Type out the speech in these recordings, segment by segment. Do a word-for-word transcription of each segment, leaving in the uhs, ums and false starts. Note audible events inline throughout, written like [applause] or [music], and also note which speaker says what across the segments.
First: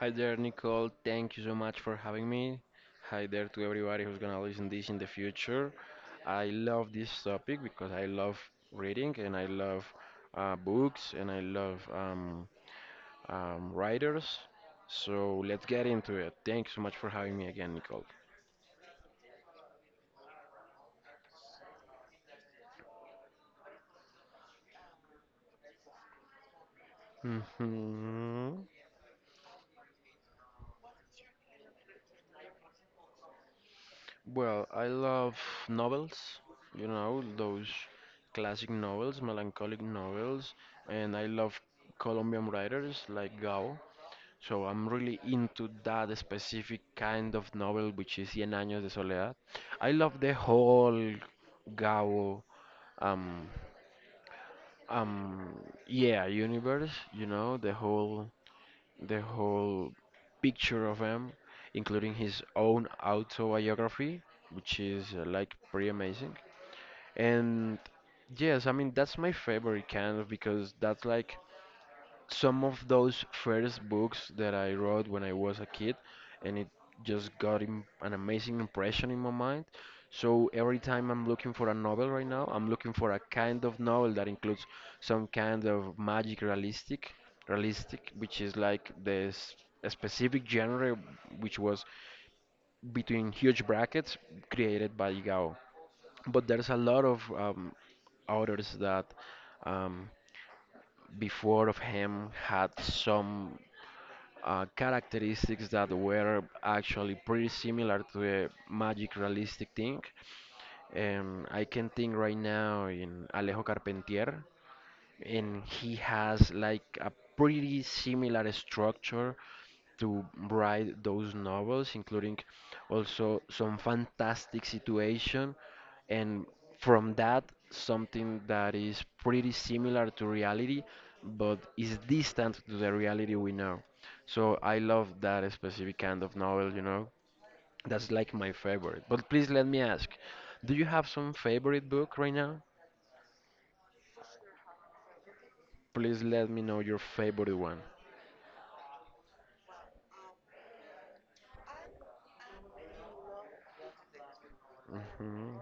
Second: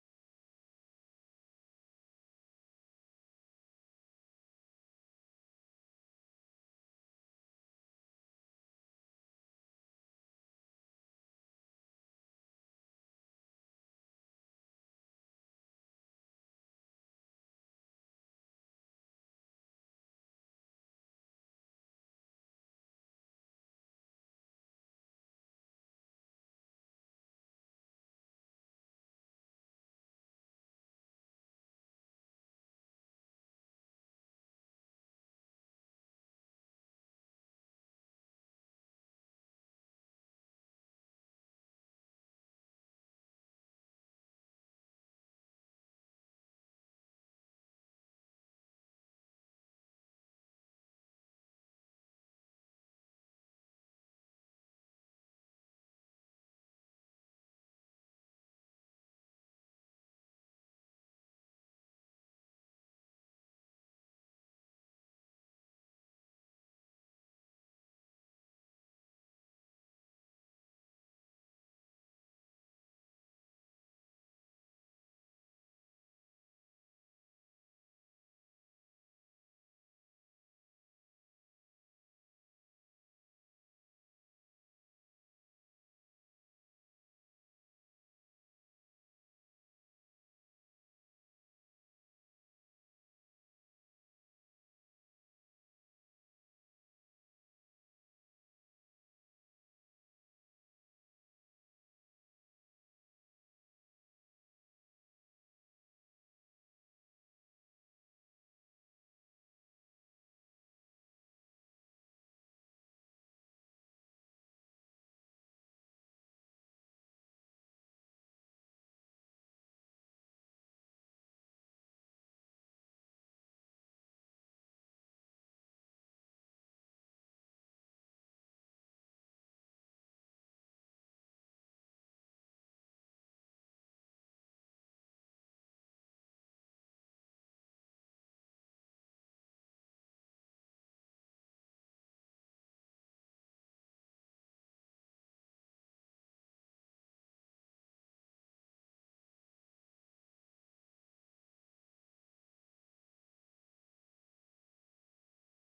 Speaker 1: Hi there, Nicole. Thank you so much for having me. Hi there to everybody who's gonna listen this in the future. I love this topic because I love reading and I love uh, books and I love um, um, writers. So let's get into it. Thank you so much for having me again, Nicole. Mhm. Well, I love novels, you know, those classic novels, melancholic novels, and I love Colombian writers like Gao. So I'm really into that specific kind of novel, which is Cien Años de Soledad. I love the whole Gao, um, um, yeah, universe. You know, the whole, the whole picture of him, including his own autobiography, which is uh, like pretty amazing. And yes, I mean that's my favorite kind of because that's like some of those first books that I wrote when I was a kid, and it just got im an amazing impression in my mind. So every time I'm looking for a novel right now, I'm looking for a kind of novel that includes some kind of magic realistic, realistic, which is like this a specific genre, which was between huge brackets created by Gao. But there's a lot of um, authors that um, before of him had some uh, characteristics that were actually pretty similar to the magic realistic thing. Um, I can think right now in Alejo Carpentier and he has like a pretty similar structure to write those novels, including also some fantastic situation, and from that something that is pretty similar to reality, but is distant to the reality we know. So I love that specific kind of novel, you know. That's like my favorite. But please let me ask, do you have some favorite book right now? Please let me know your favorite one. Hmm,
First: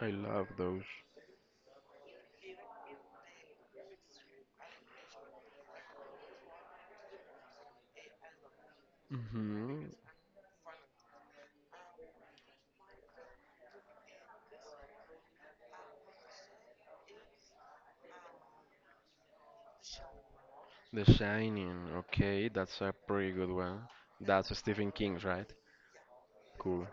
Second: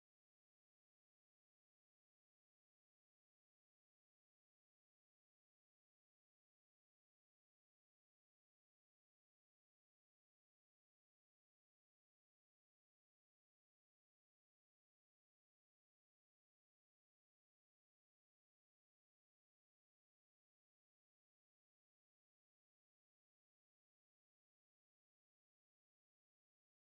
Speaker 1: I love those. Hmm. The Shining. Okay, that's a pretty good one. That's Stephen King's, right? Cool.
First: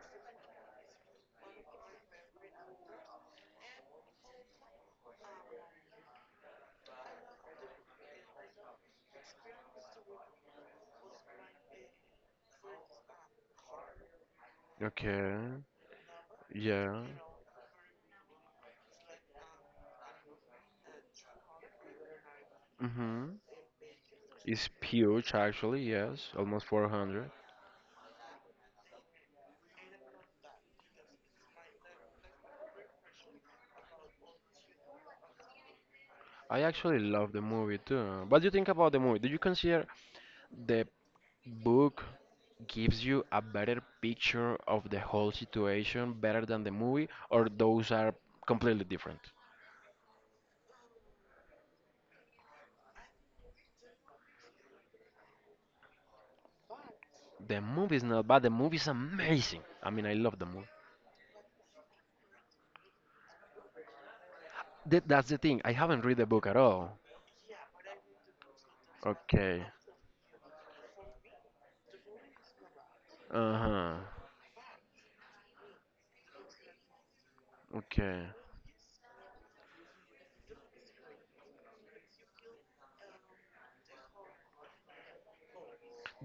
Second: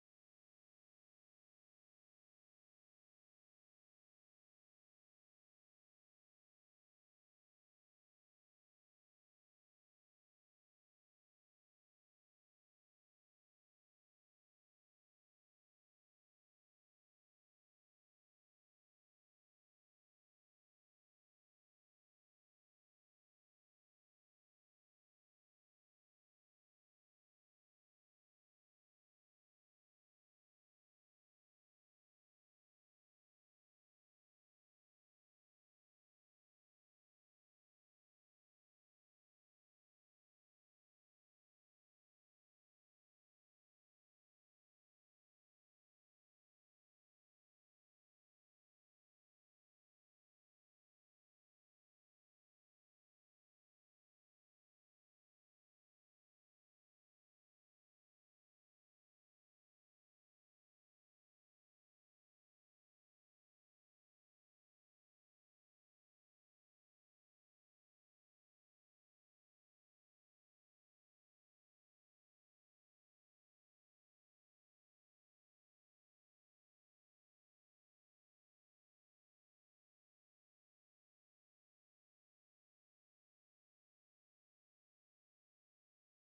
Speaker 1: Okay. Yeah. Hmm. It's huge, actually. Yes, almost four hundred. I actually love the movie too. What do you think about the movie? Do you consider the book gives you a better picture of the whole situation better than the movie, or those are completely different? The movie's not bad. The movie's amazing. I mean, I love the movie. Th- that's the thing. I haven't read the book at all. Okay. Uh huh. Okay.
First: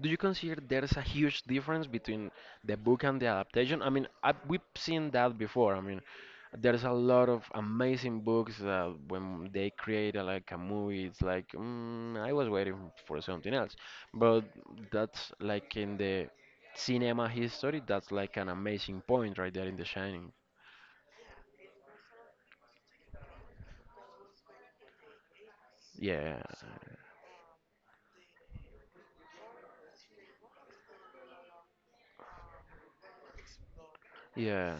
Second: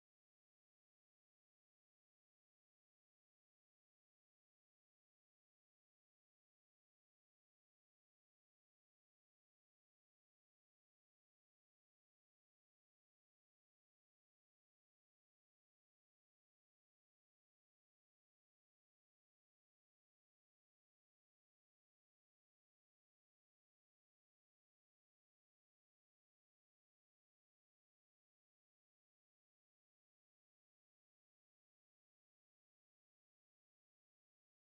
Speaker 1: Do you consider there's a huge difference between the book and the adaptation? I mean, I, we've seen that before. I mean, there's a lot of amazing books that when they create a, like a movie, it's like mm, I was waiting for something else. But that's like in the cinema history. That's like an amazing point right there in The Shining. Yeah, yeah,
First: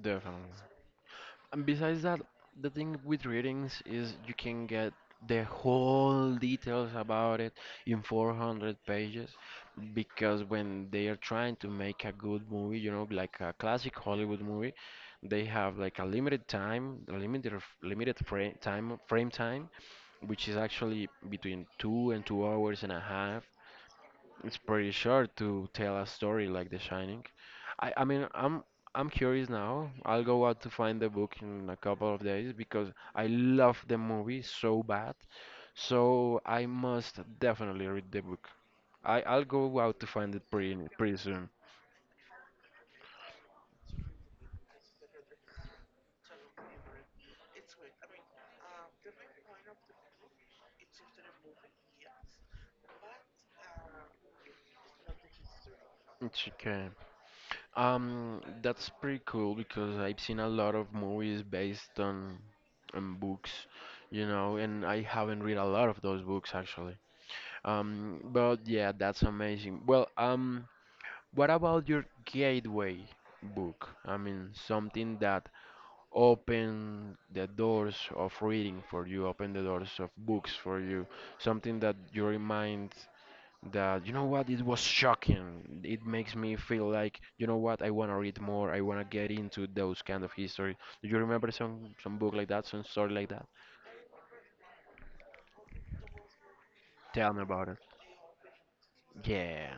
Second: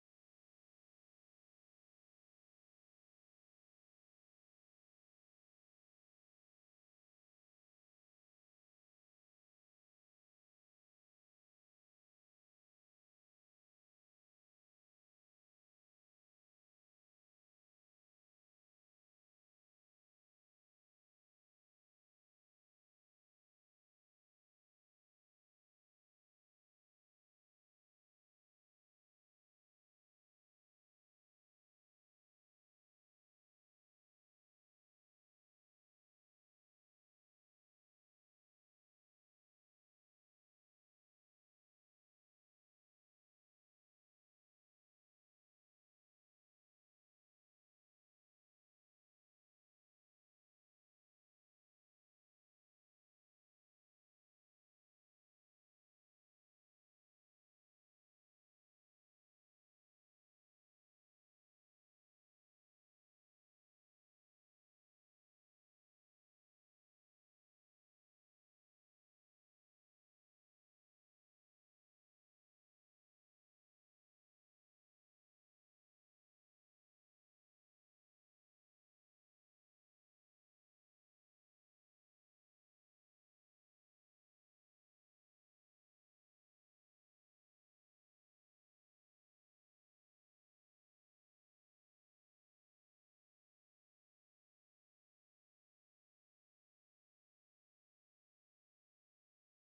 Speaker 1: definitely. And besides that, the thing with readings is you can get the whole details about it in four hundred pages because when they are trying to make a good movie, you know, like a classic Hollywood movie, they have like a limited time, a limited of- limited frame time, frame time, which is actually between two and two hours and a half. It's pretty short to tell a story like The Shining. I, I mean, I'm I'm curious now. I'll go out to find the book in a couple of days because I love the movie so bad. So I must definitely read the book. I, I'll go out to find it pretty pretty soon. It's okay. Um, that's pretty cool because I've seen a lot of movies based on on books, you know, and I haven't read a lot of those books actually. Um, but yeah, that's amazing. Well, um, what about your gateway book? I mean, something that opened the doors of reading for you, opened the doors of books for you, something that you remind that, you know what, it was shocking. It makes me feel like, you know what, I want to read more, I want to get into those kind of history. Do you remember some some book like that, some story like that? Tell me about it. Yeah.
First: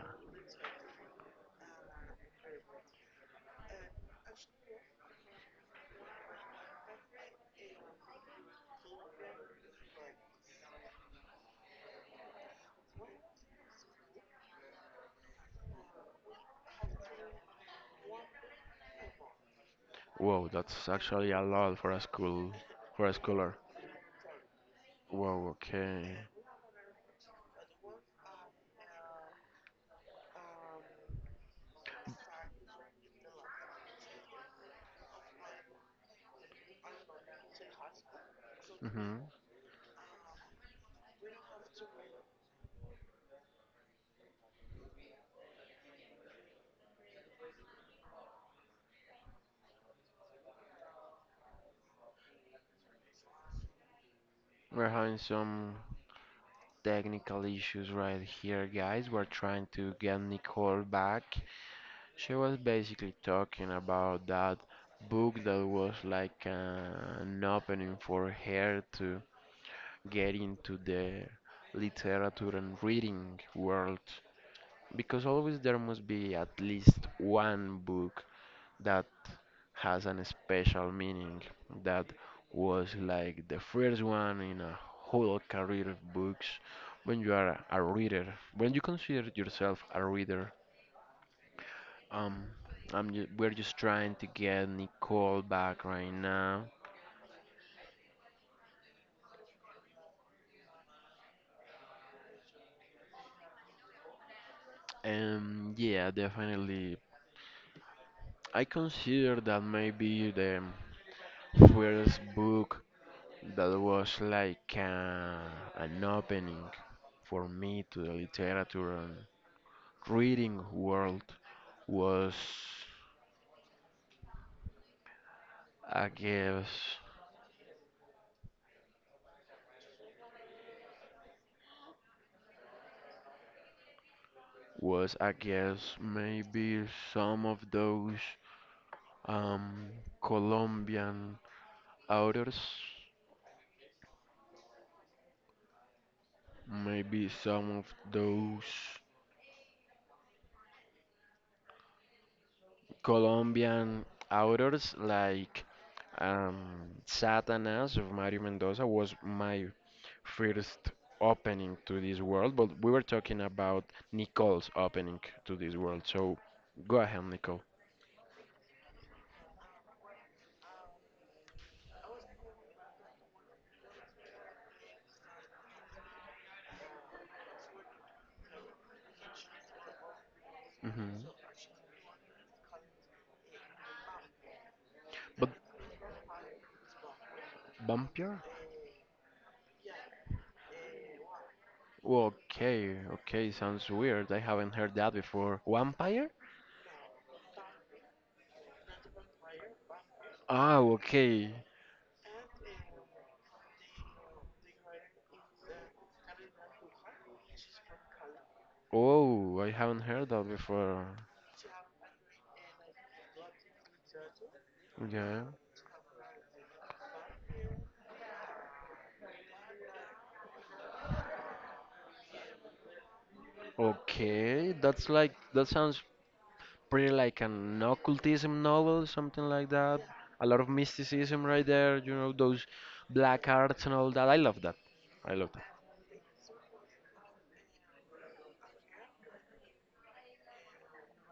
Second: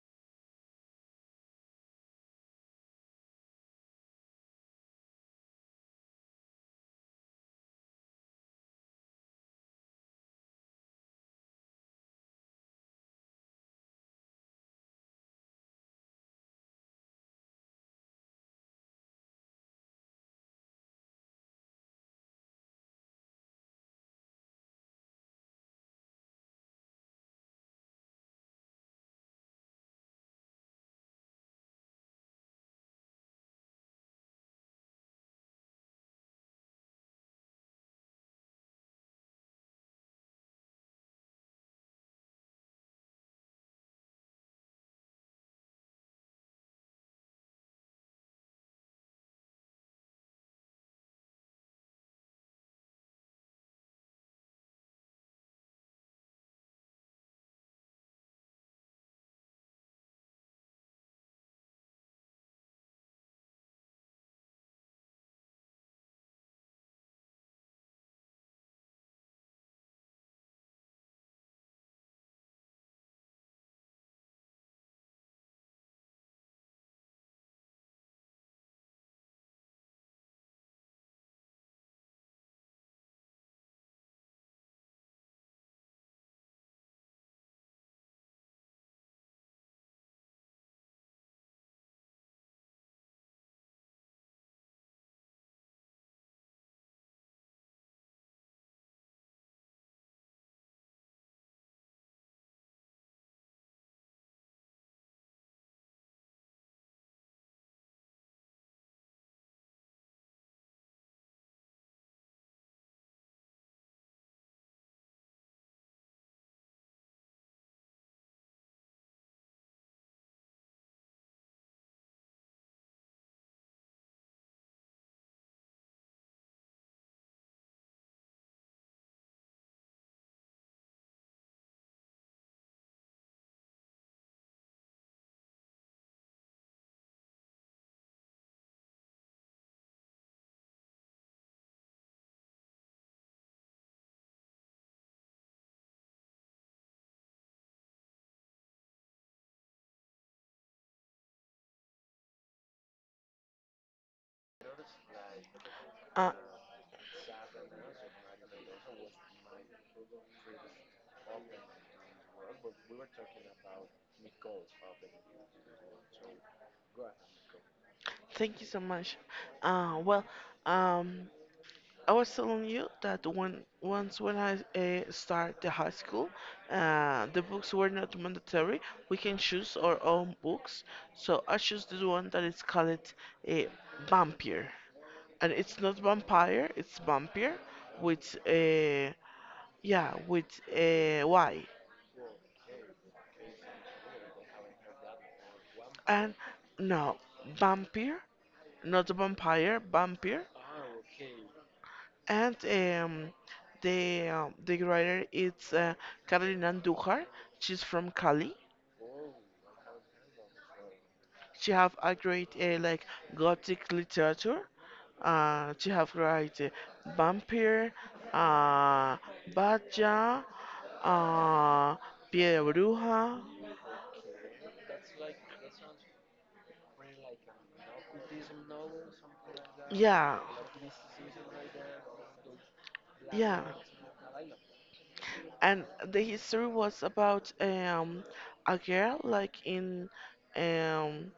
Speaker 1: Whoa, that's actually a lot for a school for a schooler. Whoa, okay. Hmm. We're having some technical issues right here, guys. We're trying to get Nicole back. She was basically talking about that book that was like uh, an opening for her to get into the literature and reading world. Because always there must be at least one book that has an special meaning that was like the first one in a whole career of books when you are a reader, when you consider yourself a reader. um I'm ju- we're just trying to get Nicole back right now, and yeah, definitely I consider that maybe the first book that was like uh, an opening for me to the literature reading world was, I guess, was I guess maybe some of those um Colombian authors, maybe some of those Colombian authors like um Satanas of Mario Mendoza was my first opening to this world, but we were talking about Nicole's opening to this world. So go ahead, Nicole.
Speaker 2: Thank you so much. Uh, well, um, I was telling you that when once when I uh, start the high school. Uh, the books were not mandatory. We can choose our own books.
Speaker 1: Hmm.
Speaker 2: So I choose this one that is called a vampire,
Speaker 1: But
Speaker 2: and it's not vampire, it's vampire with
Speaker 1: vampire?
Speaker 2: a yeah with a Y.
Speaker 1: Well, okay, okay, sounds weird. I haven't heard that before.
Speaker 2: And
Speaker 1: Vampire?
Speaker 2: no, vampire, not vampire, vampire.
Speaker 1: Oh, okay.
Speaker 2: And um, the um, The writer is uh, Carolina Andújar. She's from Cali.
Speaker 1: Oh, I haven't heard that before.
Speaker 2: She have a great uh, like gothic literature.
Speaker 1: Yeah.
Speaker 2: Uh, she have write uh, vampire, uh, Batya, uh, Pie de Bruja.
Speaker 1: Okay, that's like, that sounds pretty like an occultism novel, something like that.
Speaker 2: Yeah,
Speaker 1: A lot of mysticism right there, you know, those black
Speaker 2: yeah.
Speaker 1: arts and all that. I love that. I love that.
Speaker 2: and the history was about um, a girl like in um,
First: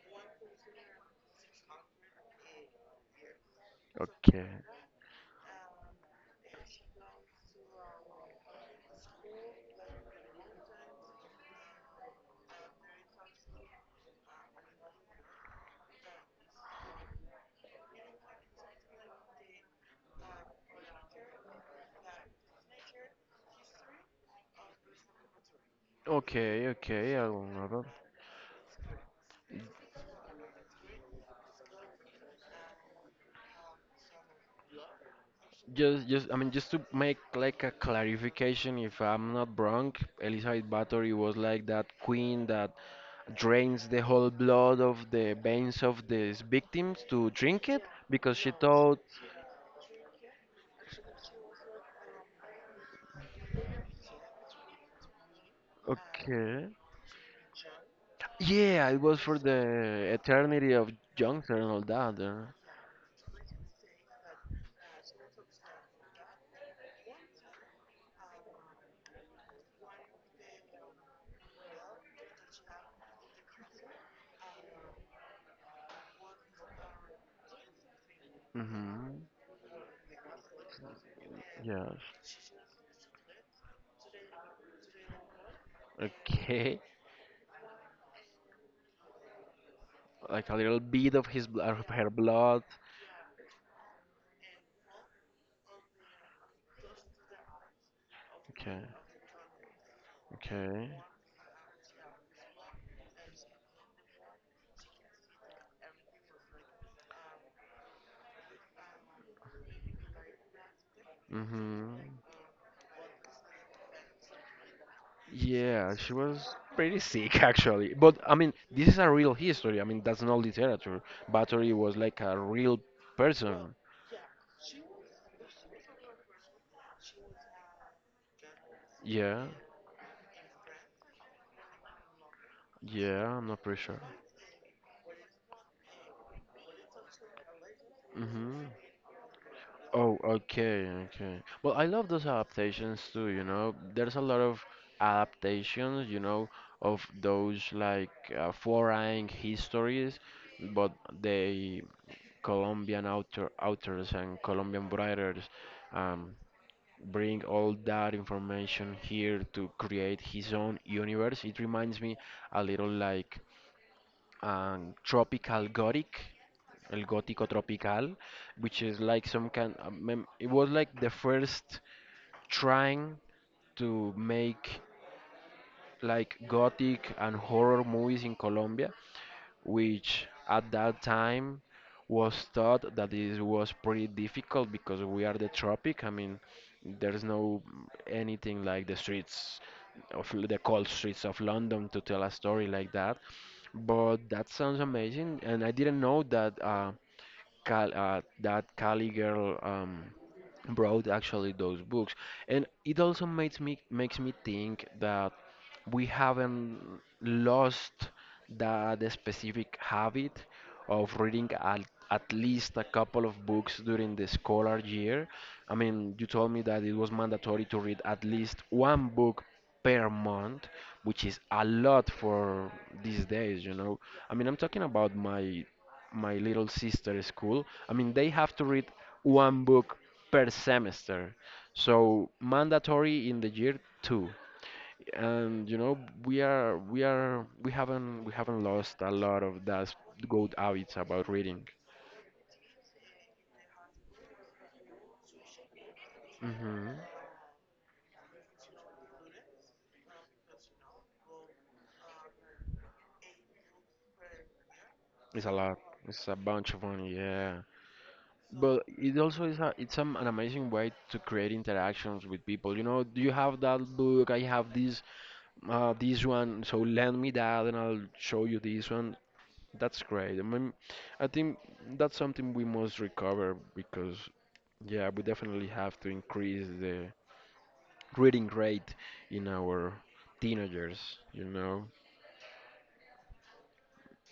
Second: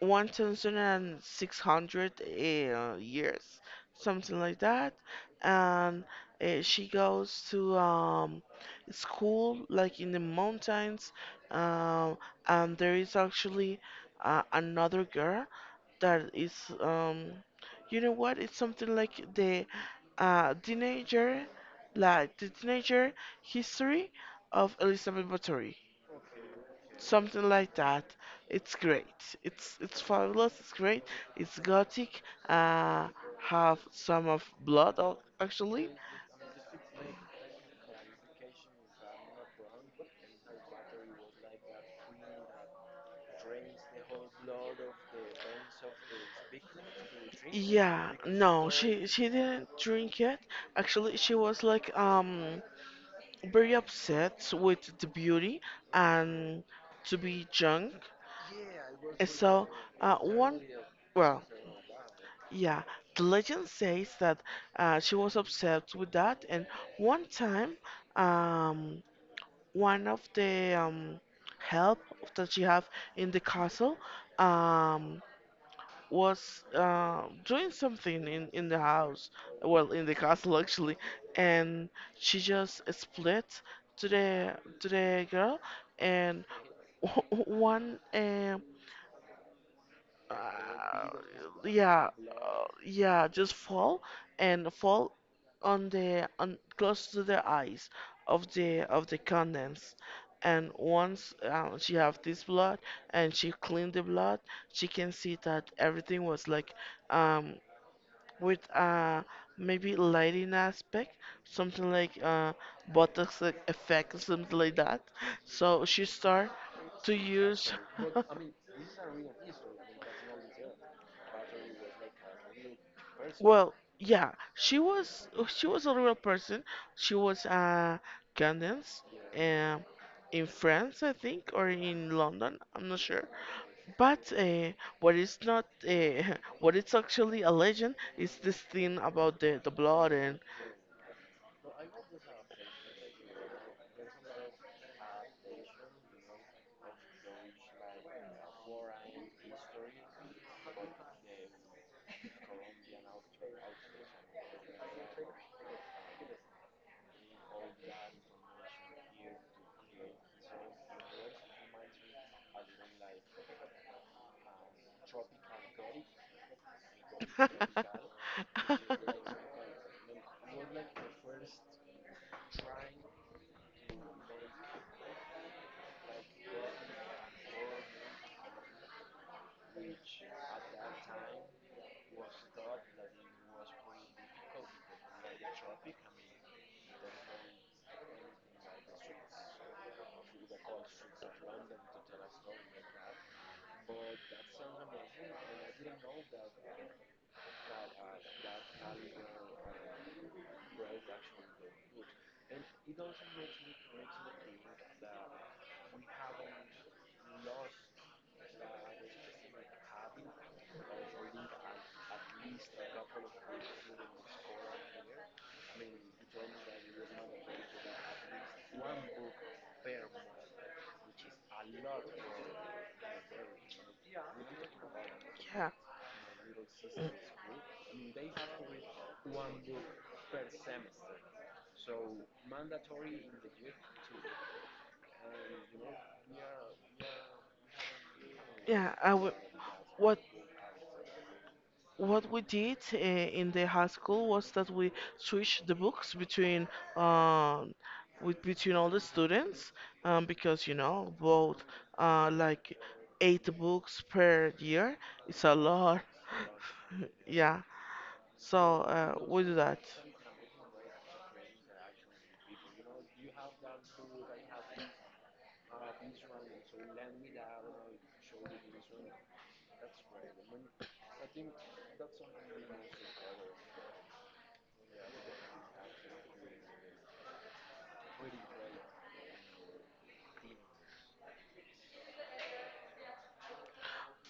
Speaker 2: one thousand six hundred uh, years, something
Speaker 1: Okay.
Speaker 2: like that. And uh, She goes to um, school like in the mountains, um, and there is actually uh, another girl that is um you know what it's something like the uh teenager like the teenager history of Elizabeth Báthory,
Speaker 1: Okay, okay, I will
Speaker 2: something like
Speaker 1: not.
Speaker 2: that. It's great, it's it's fabulous, it's great, it's gothic. uh have some of blood al- actually.
Speaker 1: Just, just, I mean, just to make like a clarification, if I'm not wrong, Elizabeth Bathory was like that queen that drains the whole blood of the veins of these victims to drink it
Speaker 2: Yeah,
Speaker 1: because she
Speaker 2: no,
Speaker 1: thought,
Speaker 2: she she didn't drink it. Actually, she was like um very upset with the beauty and
Speaker 1: okay,
Speaker 2: to be drunk.
Speaker 1: yeah, it was
Speaker 2: And
Speaker 1: for
Speaker 2: so
Speaker 1: the
Speaker 2: uh one
Speaker 1: eternity of
Speaker 2: well,
Speaker 1: youngster and all that. Uh,
Speaker 2: Yeah, the legend says that uh she was upset with that. And one time, um one of the um help that she have in the castle, um was uh, doing something in, in the
Speaker 1: mm-hmm.
Speaker 2: house, well, in the castle actually, and
Speaker 1: Yes.
Speaker 2: she just split to the to the girl, and
Speaker 1: Okay.
Speaker 2: [laughs] w- one um
Speaker 1: Like a little
Speaker 2: uh,
Speaker 1: bit of his blood, of her
Speaker 2: yeah
Speaker 1: blood.
Speaker 2: uh, yeah, just fall and fall on the on close to the eyes of
Speaker 1: Okay.
Speaker 2: the of the condens. And
Speaker 1: Okay.
Speaker 2: once uh, she have this blood and she cleaned the blood, she can see that everything was like um with uh maybe lighting aspect, something
Speaker 1: Mm-hmm.
Speaker 2: like uh Botox e- effect, something like that. So
Speaker 1: Yeah,
Speaker 2: she
Speaker 1: she
Speaker 2: start
Speaker 1: was pretty
Speaker 2: to
Speaker 1: sick [laughs]
Speaker 2: use,
Speaker 1: actually. But I mean, this is a real history. I mean, that's not literature. Bathory was like a real person.
Speaker 2: well, yeah, she was she was a real person. She was uh condensed
Speaker 1: Yeah,
Speaker 2: um in France, I think, or in London. I'm not
Speaker 1: yeah,
Speaker 2: sure.
Speaker 1: I'm not pretty sure.
Speaker 2: But uh, what is not uh, [laughs] what is actually a legend is this
Speaker 1: Mm-hmm.
Speaker 2: thing about the, the blood
Speaker 1: Oh,
Speaker 2: and
Speaker 1: okay, okay. Well, I love those adaptations too, you know. There's a lot of adaptations, you know, of those like uh, foreign histories, but they Colombian author authors and Colombian writers um, bring all that information here to create his own universe. It reminds me a little like um, tropical gothic, el gótico tropical,
Speaker 2: [laughs]
Speaker 1: which is like some kind. uh, mem- It was like the first trying to make like gothic and horror movies in Colombia, which at that time was thought that it was pretty difficult because we are the tropic. I mean, there's no anything like the streets of L- the cold streets of London to tell a story like that. But that sounds amazing, and I didn't know that uh, Cal uh, that Cali girl um, brought actually those books, and it also makes me makes me think that we haven't lost that specific habit of reading at, at least a couple of books during the scholar year. I mean, you told me that it was mandatory to read at least one book per month, which is a lot for these days, you know. I mean, I'm talking about my
Speaker 2: yeah,
Speaker 1: my little sister's school. I mean, they have to read one book per semester. So, mandatory in the year two, and you know we are we are we haven't we haven't lost
Speaker 2: yeah.
Speaker 1: a
Speaker 2: I w
Speaker 1: lot of that
Speaker 2: what
Speaker 1: good habits about reading.
Speaker 2: what we did uh, in the high school was that we switched the books between
Speaker 1: Hmm.
Speaker 2: um with between all the students, um, because you know both uh, like eight books per year,
Speaker 1: It's
Speaker 2: it's
Speaker 1: a
Speaker 2: a
Speaker 1: lot.
Speaker 2: lot.
Speaker 1: It's a bunch of
Speaker 2: [laughs]
Speaker 1: money, yeah,
Speaker 2: Yeah, so
Speaker 1: but
Speaker 2: uh,
Speaker 1: it
Speaker 2: we
Speaker 1: also
Speaker 2: do
Speaker 1: is a,
Speaker 2: that.
Speaker 1: it's um, an amazing way to create interactions with people. You know, do you have that book? I have this uh, this one, so lend me that and I'll show you this one. That's great. I mean, I think that's something we must recover because yeah, we definitely have to increase the reading rate in our teenagers, you know.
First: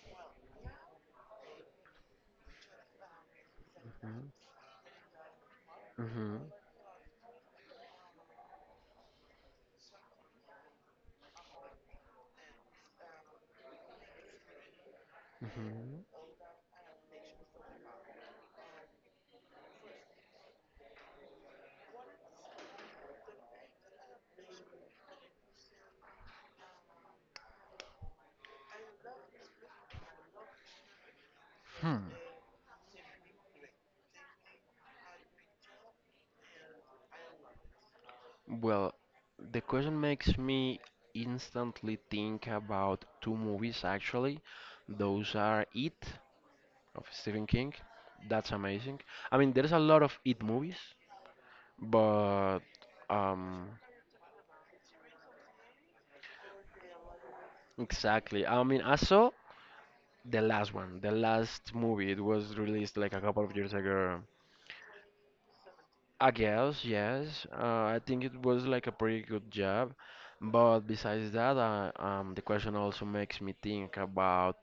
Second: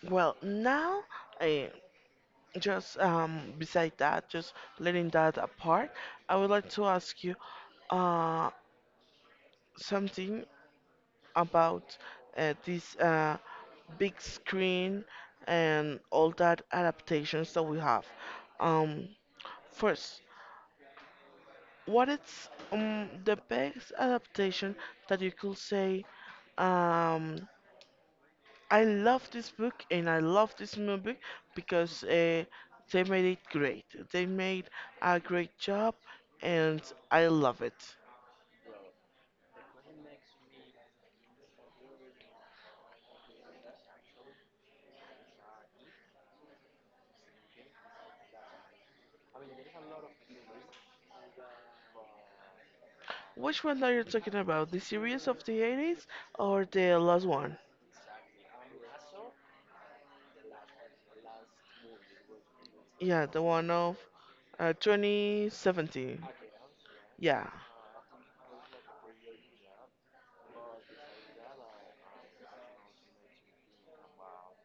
Speaker 2: Well, now, uh, just um, beside that, just letting that apart,
Speaker 1: Mm-hmm.
Speaker 2: I would like to ask you uh, something about uh, this uh, big screen and
Speaker 1: Hmm.
Speaker 2: all that adaptations that we have. Um, first, what is um, the best adaptation that you could say? um I love this book and I love this movie
Speaker 1: Hmm.
Speaker 2: because uh, they made it great. They made a great job, and I love it.
Speaker 1: Well, the question makes me instantly think about two movies actually. Those are It of Stephen King. That's amazing. I mean, there's a lot of It movies, but
Speaker 2: Which
Speaker 1: um,
Speaker 2: one are you talking about? The series of the eighties or the last one?
Speaker 1: exactly. I mean, I saw the last one, the last movie. It was released like a
Speaker 2: Yeah, the
Speaker 1: couple of
Speaker 2: one
Speaker 1: years
Speaker 2: of
Speaker 1: ago.
Speaker 2: uh, twenty seventeen.
Speaker 1: I guess, yes.
Speaker 2: Yeah,
Speaker 1: Uh, I think it was like a pretty good job. But besides that, uh, um, the question also makes me think about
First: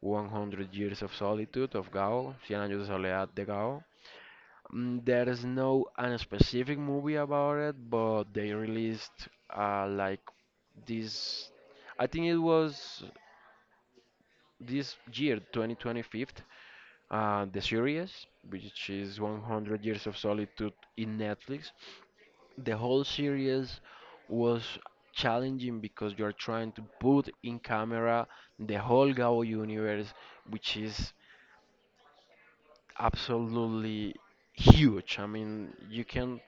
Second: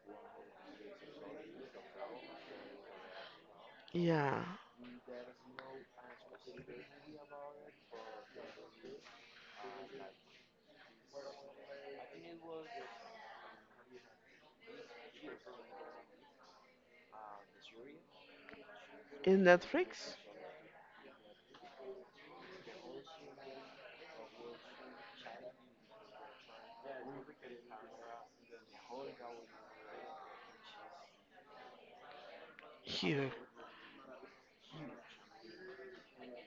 Speaker 1: one hundred Years of Solitude of Gao, Cien años de soledad de Gao.
Speaker 2: yeah.
Speaker 1: Mm, there is no an specific movie about it, but they released uh, like this, I think it was this year, twenty twenty-five, uh, the series, which is
Speaker 2: In
Speaker 1: one hundred Years
Speaker 2: Netflix?
Speaker 1: of Solitude in Netflix. The whole series was challenging because you're trying to put in camera the whole Gao universe, which is
Speaker 2: Here.
Speaker 1: absolutely huge. I mean, you can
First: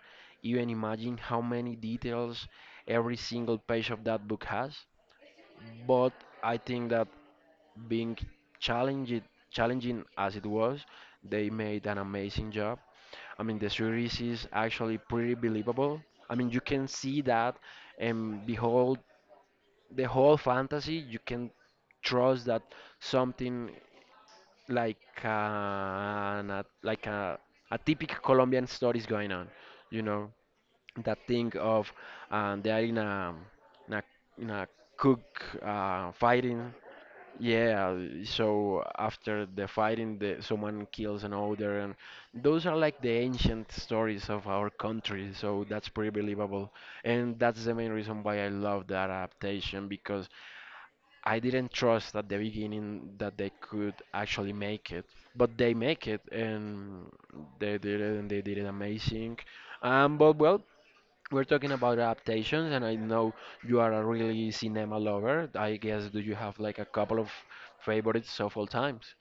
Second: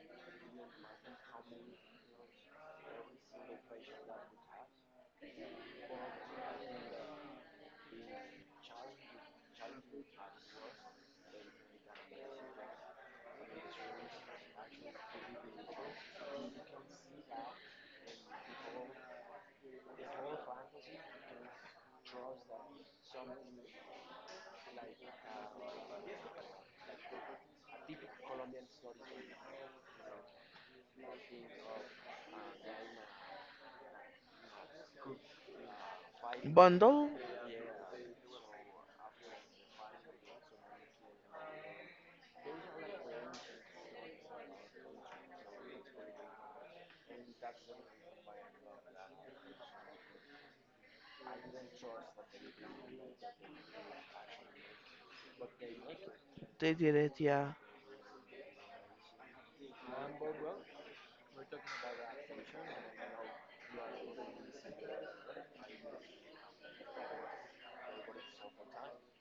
Speaker 1: even imagine how many details every single page of that book has. But I think that being challenged, challenging as it was, they made an amazing job. I mean, the series is actually pretty believable. I mean, you can see that and behold the whole fantasy. You can trust that something like an, a, like a, a typical Colombian story is going on. You know, that thing of uh, they are in a, in a, in a cook uh, fighting.
Speaker 2: Bundle?
Speaker 1: Yeah, so after the fighting, the, someone kills another, and those are like the ancient stories of our country, so that's pretty believable. And that's the main reason why I love that adaptation because I didn't trust at the beginning that they could actually make it, but they make it,
Speaker 2: They did
Speaker 1: and
Speaker 2: it, yeah.
Speaker 1: they did it, and they did it amazing. Um, but well, we're talking about adaptations, and I know you are a really cinema lover. I guess, do you have like a couple of favorites of all times?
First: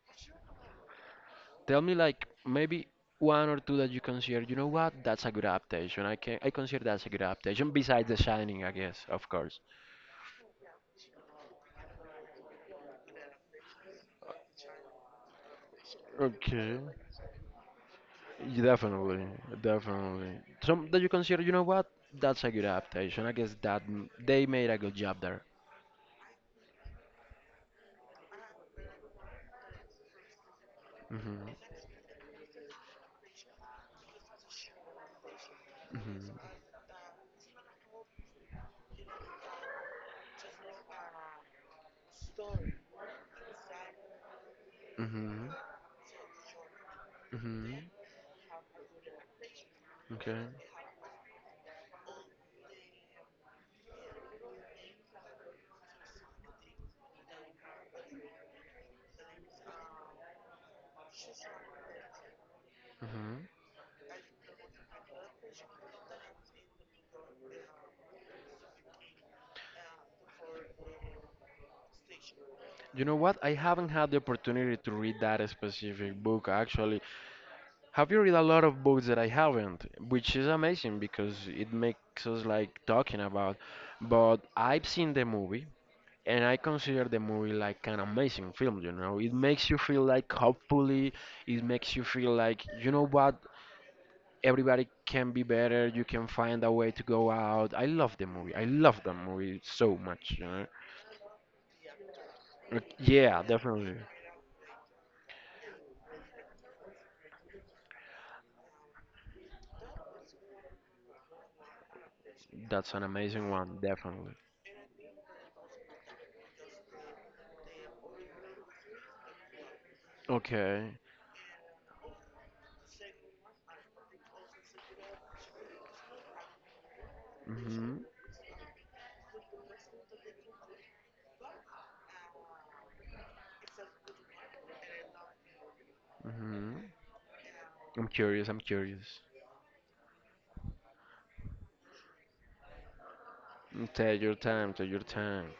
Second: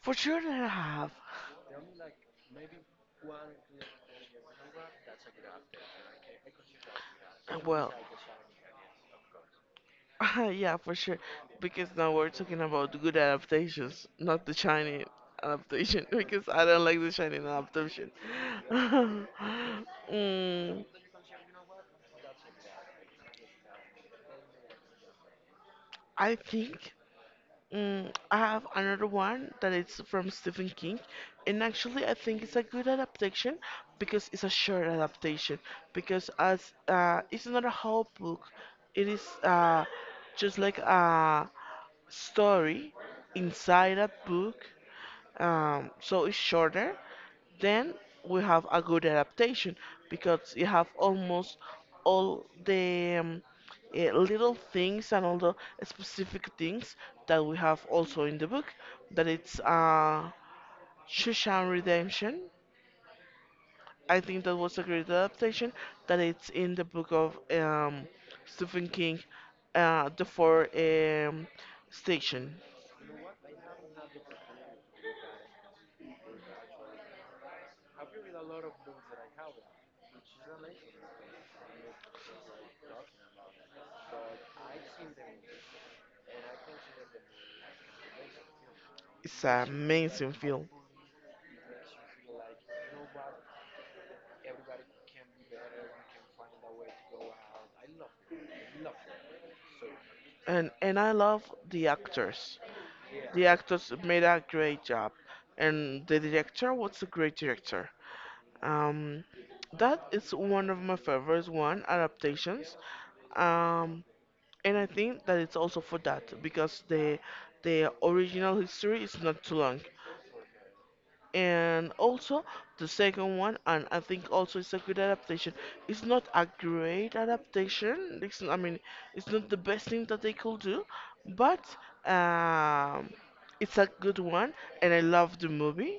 Speaker 2: For sure I have.
Speaker 1: Tell me like maybe one or two that you consider, you know what, that's a good adaptation. I can I consider that's a good adaptation
Speaker 2: Well,
Speaker 1: besides The Shining, I guess, of course.
Speaker 2: [laughs] yeah, for sure. Because now we're talking about good adaptations, not the Chinese adaptation. [laughs] Because I
Speaker 1: Okay.
Speaker 2: don't like the Chinese adaptation.
Speaker 1: Y-
Speaker 2: [laughs]
Speaker 1: Definitely, definitely.
Speaker 2: mm,
Speaker 1: Some that you consider, you know what, that's a good adaptation. I guess that m- they made a good job there.
Speaker 2: I think mm, I have another one that it's from Stephen King,
Speaker 1: Mhm.
Speaker 2: and actually I think it's a good adaptation because it's a short adaptation. Because
Speaker 1: Mhm.
Speaker 2: as uh, it's not a whole book, it is uh, just like a story inside a book,
Speaker 1: Mhm.
Speaker 2: um, so it's shorter,
Speaker 1: Mhm.
Speaker 2: then we have a good adaptation
Speaker 1: Okay.
Speaker 2: because you have almost all the um, eh, little things and all the specific things that we have also in the book, that it's uh, Shushan Redemption.
Speaker 1: Mhm.
Speaker 2: I think that was a great adaptation that it's in the book of um, Stephen King, uh, the four um, station.
Speaker 1: You know what? I haven't had the opportunity to read that specific book actually. Have you read a lot of books that I haven't, which is amazing because it makes us like talking about. But I've seen the movie and I consider the movie like an amazing film, you know. It
Speaker 2: It's
Speaker 1: makes
Speaker 2: an
Speaker 1: you feel like,
Speaker 2: amazing film,
Speaker 1: hopefully, it makes you feel like, you know what, everybody can be better, you can find a way to go out. I love the movie. I love the movie so much, you know.
Speaker 2: and and I love the actors.
Speaker 1: Uh, Yeah,
Speaker 2: The actors
Speaker 1: definitely.
Speaker 2: made a great job, and the director was a great director. Um, that is one of my favorites. One adaptations.
Speaker 1: That's an amazing one,
Speaker 2: Um,
Speaker 1: definitely.
Speaker 2: and I think that it's also for that because the the original history is not too long.
Speaker 1: Okay.
Speaker 2: And also the second one, and I think also it's a good adaptation, it's not a great
Speaker 1: Mm-hmm.
Speaker 2: adaptation, it's, I mean, it's not the best thing that they could do, but um, it's a good one, and I love the movie
Speaker 1: Mm-hmm. I'm curious. I'm curious. Mm, Take your time. Take your time.